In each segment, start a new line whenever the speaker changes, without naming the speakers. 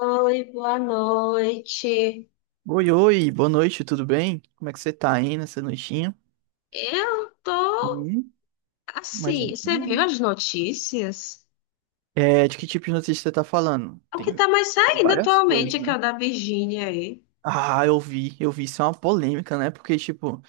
Oi, boa noite.
Oi, oi, boa noite, tudo bem? Como é que você tá aí nessa noitinha?
Eu tô
E mais um.
assim, você viu as notícias?
É, de que tipo de notícia você tá falando?
O que
Tem
tá mais
tem
saindo
várias
atualmente
coisas,
é que
né?
é o da Virgínia aí.
Ah, eu vi, isso é uma polêmica, né? Porque, tipo,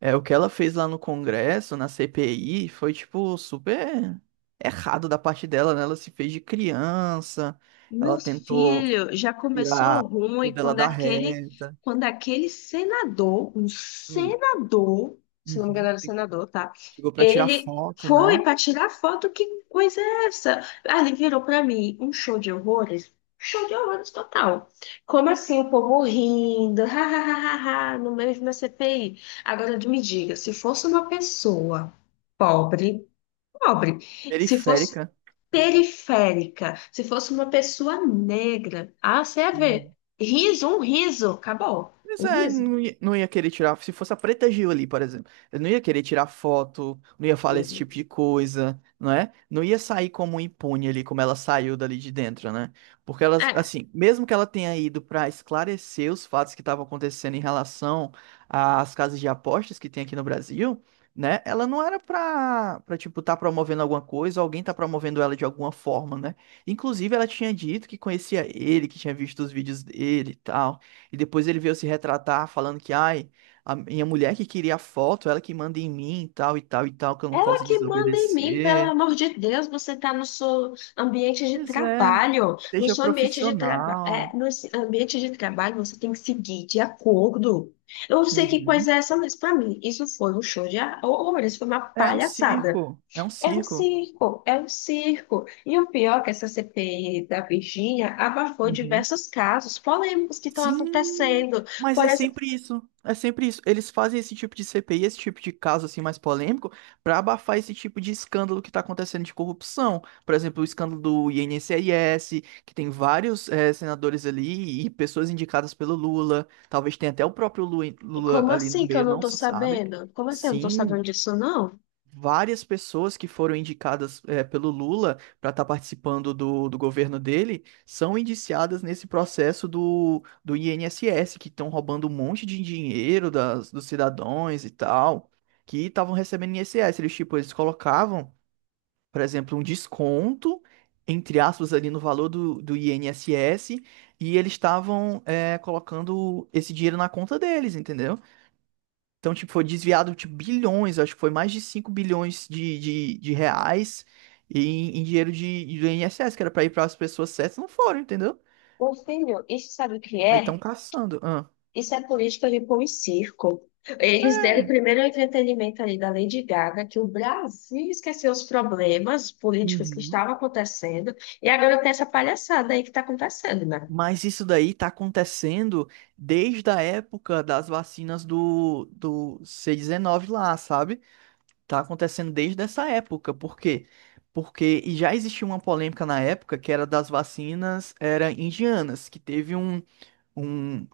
é, o que ela fez lá no Congresso, na CPI, foi, tipo, super errado da parte dela, né? Ela se fez de criança,
Meu
ela tentou
filho, já começou
tirar tudo
ruim
dela da reta.
quando aquele senador, um
Hum.
senador, se não me engano
Uhum.
era senador, tá?
Chegou pra tirar
Ele
foto,
foi
né?
para tirar foto, que coisa é essa? Ah, ele virou para mim um show de horrores total. Como assim o povo rindo, ha, ha, ha, ha, ha, no meio de uma CPI? Agora me diga, se fosse uma pessoa pobre, pobre. Se fosse
Periférica.
periférica, se fosse uma pessoa negra, ah, você ia ver. Riso, um riso, acabou.
Mas
Um
é,
riso.
não ia querer tirar. Se fosse a Preta Gil ali, por exemplo, eu não ia querer tirar foto, não ia falar esse tipo de coisa, não é? Não ia sair como impune ali, como ela saiu dali de dentro, né? Porque ela,
É,
assim, mesmo que ela tenha ido pra esclarecer os fatos que estavam acontecendo em relação às casas de apostas que tem aqui no Brasil, né? Ela não era pra tipo, tá promovendo alguma coisa, alguém tá promovendo ela de alguma forma, né? Inclusive, ela tinha dito que conhecia ele, que tinha visto os vídeos dele e tal. E depois ele veio se retratar falando que, ai, a minha mulher que queria a foto, ela que manda em mim, e tal e tal e tal, que eu não
ela
posso
que manda em mim, pelo
desobedecer.
amor de Deus, você está no seu ambiente de
Pois é,
trabalho. No
seja
seu ambiente de trabalho,
profissional.
ambiente de trabalho você tem que seguir de acordo. Eu não sei que coisa
Uhum.
é essa, mas para mim isso foi um show de horror, isso foi uma
É um
palhaçada.
circo, é um
É um
circo.
circo, é um circo. E o pior é que essa CPI da Virgínia abafou
Uhum.
diversos casos polêmicos que estão
Sim,
acontecendo.
mas
Por
é
exemplo,
sempre isso. É sempre isso. Eles fazem esse tipo de CPI, esse tipo de caso assim mais polêmico, pra abafar esse tipo de escândalo que tá acontecendo de corrupção. Por exemplo, o escândalo do INSS, que tem vários senadores ali e pessoas indicadas pelo Lula. Talvez tenha até o próprio Lula
como
ali no
assim que eu
meio,
não
não
estou
se sabe.
sabendo? Como assim eu não estou sabendo
Sim,
disso, não?
várias pessoas que foram indicadas pelo Lula para estar participando do governo dele são indiciadas nesse processo do INSS, que estão roubando um monte de dinheiro dos cidadãos e tal, que estavam recebendo INSS. Eles, tipo, eles colocavam, por exemplo, um desconto, entre aspas, ali no valor do INSS, e eles estavam colocando esse dinheiro na conta deles, entendeu? Então, tipo, foi desviado, tipo, bilhões, acho que foi mais de 5 bilhões de reais em dinheiro do INSS, que era pra ir para as pessoas certas, não foram, entendeu?
Meu filho, isso sabe o que
Aí estão
é?
caçando. Ah.
Isso é política de pão e circo. Eles deram primeiro o entretenimento ali da Lady Gaga, que o Brasil esqueceu os problemas políticos que
Uhum.
estavam acontecendo, e agora tem essa palhaçada aí que está acontecendo, né?
Mas isso daí tá acontecendo desde a época das vacinas do C19 lá, sabe? Tá acontecendo desde essa época. Por quê? Porque e já existia uma polêmica na época que era das vacinas era indianas, que teve um,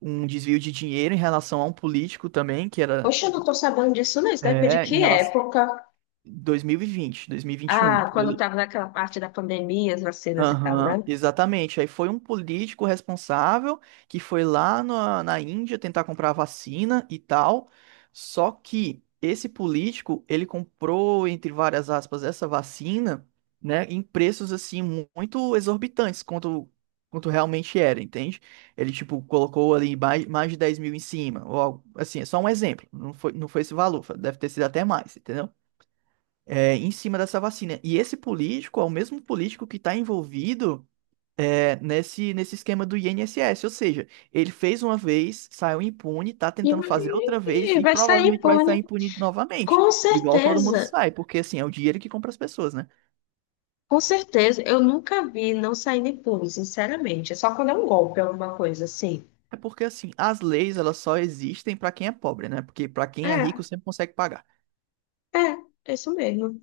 um desvio de dinheiro em relação a um político também, que era
Poxa, eu não tô sabendo disso, não. Isso deve de
é, em
que
relação
época?
dois mil e vinte, 2021
Ah,
por
quando
ali.
tava naquela parte da pandemia, as vacinas e tal,
Aham,
né?
exatamente. Aí foi um político responsável que foi lá na Índia tentar comprar a vacina e tal. Só que esse político, ele comprou, entre várias aspas, essa vacina, né, em preços assim muito exorbitantes quanto realmente era, entende? Ele, tipo, colocou ali mais de 10 mil em cima, ou algo assim, é só um exemplo. Não foi esse valor, deve ter sido até mais, entendeu? É, em cima dessa vacina. E esse político é o mesmo político que está envolvido nesse esquema do INSS. Ou seja, ele fez uma vez, saiu impune, tá
E
tentando
vai,
fazer outra
e
vez e
vai sair
provavelmente vai sair
pônei.
impune novamente.
Com
Igual todo mundo
certeza.
sai, porque assim, é o dinheiro que compra as pessoas, né?
Com certeza. Eu nunca vi não saindo pônei, sinceramente. É só quando é um golpe, alguma coisa assim.
É porque assim, as leis elas só existem pra quem é pobre, né? Porque pra quem é rico
É,
sempre consegue pagar.
é, é isso mesmo.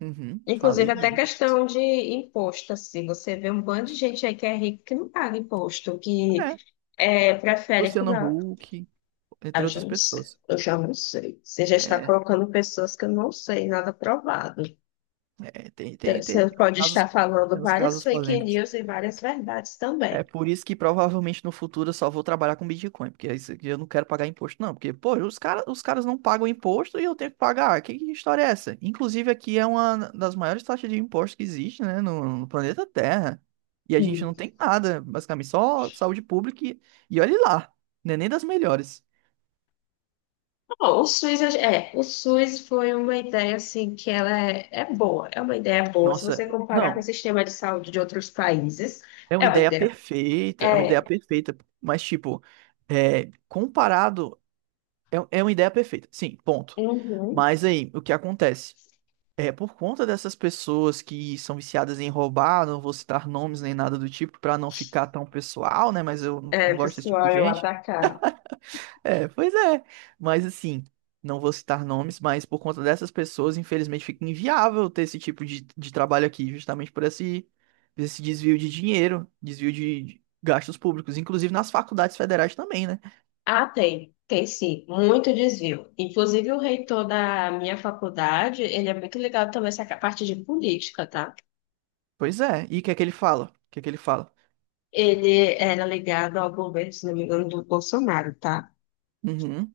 Uhum,
Inclusive,
falei
até
disso.
questão de imposto, assim. Você vê um bando de gente aí que é rico que não paga imposto, que
É,
prefere.
Luciano Huck,
Ah,
entre
eu já
outras
não sei.
pessoas.
Eu já não sei. Você já está
É,
colocando pessoas que eu não sei, nada provado.
é, tem,
Então,
tem, tem,
você
tem uns
pode
casos,
estar falando
tem uns
várias
casos
fake
polêmicos.
news e várias verdades
É
também.
por isso que provavelmente no futuro eu só vou trabalhar com Bitcoin, porque isso aqui eu não quero pagar imposto, não. Porque, pô, os caras não pagam imposto e eu tenho que pagar. Que história é essa? Inclusive, aqui é uma das maiores taxas de imposto que existe, né, no planeta Terra. E a gente
Hum.
não tem nada, basicamente, só saúde pública e, olhe lá, não é nem das melhores.
Bom, o SUS, o SUS foi uma ideia assim que ela é boa, é uma ideia boa. Se
Nossa,
você comparar com o
não,
sistema de saúde de outros países,
é uma
é uma
ideia
ideia.
perfeita, é uma ideia
É,
perfeita, mas, tipo, é, comparado, é uma ideia perfeita, sim, ponto.
uhum,
Mas aí, o que acontece? É, por conta dessas pessoas que são viciadas em roubar, não vou citar nomes nem nada do tipo pra não ficar tão pessoal, né? Mas eu
é,
não gosto desse tipo de
pessoal, eu
gente.
atacar.
É, pois é. Mas assim, não vou citar nomes, mas por conta dessas pessoas, infelizmente, fica inviável ter esse tipo de trabalho aqui, justamente por esse desvio de dinheiro, desvio de gastos públicos, inclusive nas faculdades federais também, né?
Ah, tem, tem sim, muito desvio. Inclusive, o reitor da minha faculdade, ele é muito ligado também a essa parte de política, tá?
Pois é. E o que é que ele fala? O que é que ele fala?
Ele era ligado ao governo, se não me engano, do Bolsonaro, tá?
Uhum.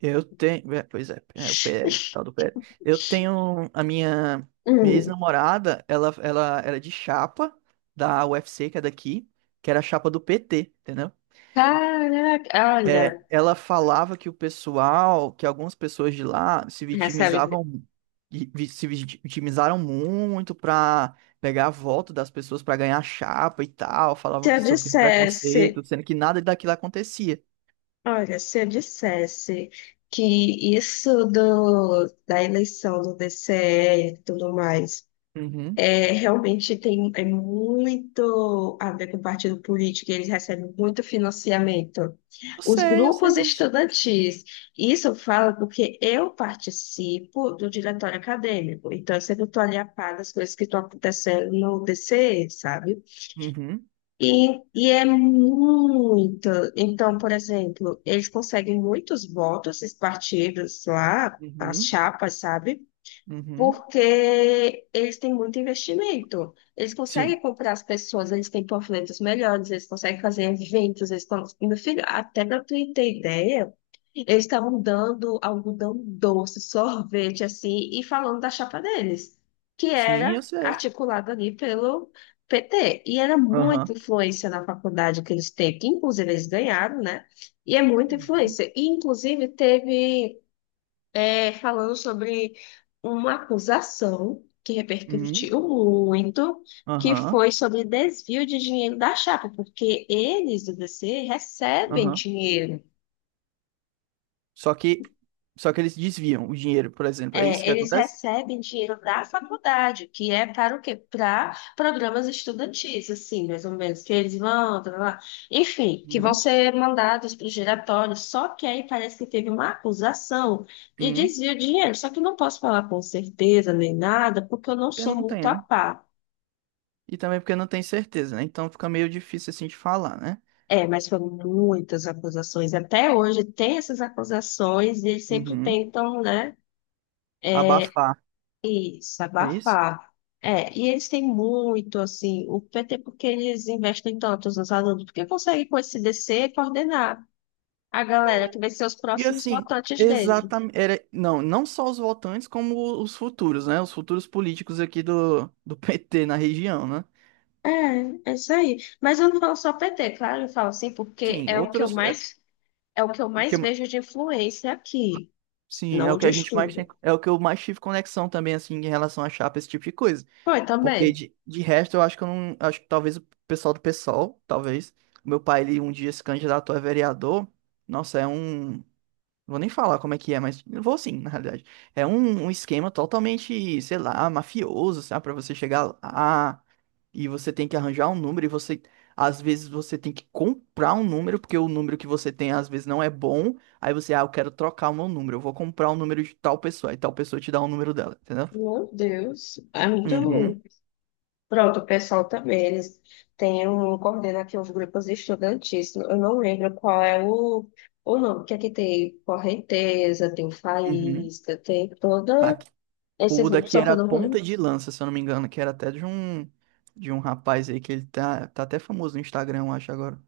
Eu tenho, é, pois é, é o PL, tal do PL. Eu tenho minha
Hum,
ex-namorada, ela era de chapa da UFC, que é daqui, que era a chapa do PT, entendeu?
caraca,
É,
olha,
ela falava que o pessoal, que algumas pessoas de lá se
recebe.
vitimizavam, vi- vi- se vit- vitimizaram muito pra pegar a volta das pessoas pra ganhar chapa e tal, falavam
Se eu
que sofriam
dissesse,
preconceito, sendo que nada daquilo acontecia.
olha, se eu dissesse que isso do, da eleição do DCE e tudo mais.
Uhum.
É, realmente tem é muito a ver com o partido político, e eles recebem muito financiamento. Os
Eu sei
grupos
disso.
estudantis, isso eu falo porque eu participo do diretório acadêmico, então eu sempre estou ali a par das coisas que estão acontecendo no DCE, sabe?
Uhum.
E é muito. Então, por exemplo, eles conseguem muitos votos, esses partidos lá, as
Uhum.
chapas, sabe?
Uhum.
Porque eles têm muito investimento. Eles conseguem
Sim.
comprar as pessoas, eles têm panfletos melhores, eles conseguem fazer eventos, eles estão... Meu filho, até para tu ter ideia, eles estavam dando algodão doce, sorvete, assim, e falando da chapa deles, que
Sim,
era
eu sei.
articulada ali pelo PT. E era muita
Aham.
influência na faculdade que eles têm, que inclusive eles ganharam, né? E é muita influência. E, inclusive, teve falando sobre uma acusação que
Uhum.
repercutiu muito, que
Aham.
foi sobre desvio de dinheiro da chapa, porque eles do DC recebem
Aham.
dinheiro.
Só que, só que eles desviam o dinheiro, por exemplo. É isso
É,
que
eles
acontece?
recebem dinheiro da faculdade, que é para o quê? Para programas estudantis, assim, mais ou menos, que eles vão, tá, tá, tá, enfim, que vão
Uhum.
ser mandados para o giratório. Só que aí parece que teve uma acusação de
Uhum.
desvio de dinheiro. Só que eu não posso falar com certeza nem nada, porque eu não
Porque
sou
não
muito
tem,
a
né?
par.
E também porque não tem certeza, né? Então fica meio difícil assim de falar, né?
É, mas foram muitas acusações. Até hoje tem essas acusações e eles sempre
Uhum.
tentam, né?
Abafar.
Isso,
É isso?
abafar. É, e eles têm muito, assim, o PT, porque eles investem tanto nos alunos, porque conseguem com esse DC coordenar a galera que vai ser os
E
próximos
assim,
votantes dele.
exatamente. Era. Não, não só os votantes, como os futuros, né? Os futuros políticos aqui do PT na região, né?
É, é isso aí. Mas eu não falo só PT, claro, eu falo assim, porque
Sim,
é o que eu
outros.
mais, é o que eu mais
Que
vejo de influência aqui,
sim,
não
é o que
onde eu
a gente mais tem,
estudo.
é o que eu mais tive conexão também, assim, em relação a chapa, esse tipo de coisa.
Foi
Porque
também.
de resto, eu acho que eu não, acho que talvez o pessoal do PSOL, talvez, o meu pai, ele um dia se candidatou a vereador, nossa, é um, não vou nem falar como é que é, mas eu vou sim, na realidade. É um esquema totalmente, sei lá, mafioso, sabe? Pra você chegar lá e você tem que arranjar um número e você, às vezes, você tem que comprar um número, porque o número que você tem, às vezes, não é bom. Aí você, ah, eu quero trocar o meu número, eu vou comprar o número de tal pessoa. Aí tal pessoa te dá o número dela, entendeu?
Meu Deus, é muito.
Uhum,
Pronto, o pessoal também, eles têm um, coordena aqui uns grupos estudantis. Eu não lembro qual é o nome, que aqui tem Correnteza, tem
uhum.
Faísca, tem toda...
Aqui-
Esses
o
grupos,
daqui
só que eu
era
não
ponta
lembro
de lança, se eu não me engano, que era até de um rapaz aí que ele tá até famoso no Instagram, eu acho, agora.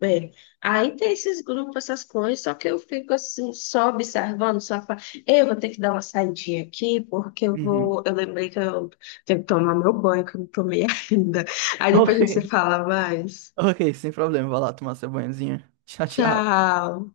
bem. Aí tem esses grupos, essas coisas, só que eu fico assim, só observando, eu vou ter que dar uma saidinha aqui, porque eu
Uhum.
vou... Eu lembrei que eu tenho que tomar meu banho, que eu não tomei ainda. Aí depois a gente se
Ok.
fala mais.
Ok, sem problema. Vai lá tomar seu banhozinho. Tchau, tchau.
Tchau!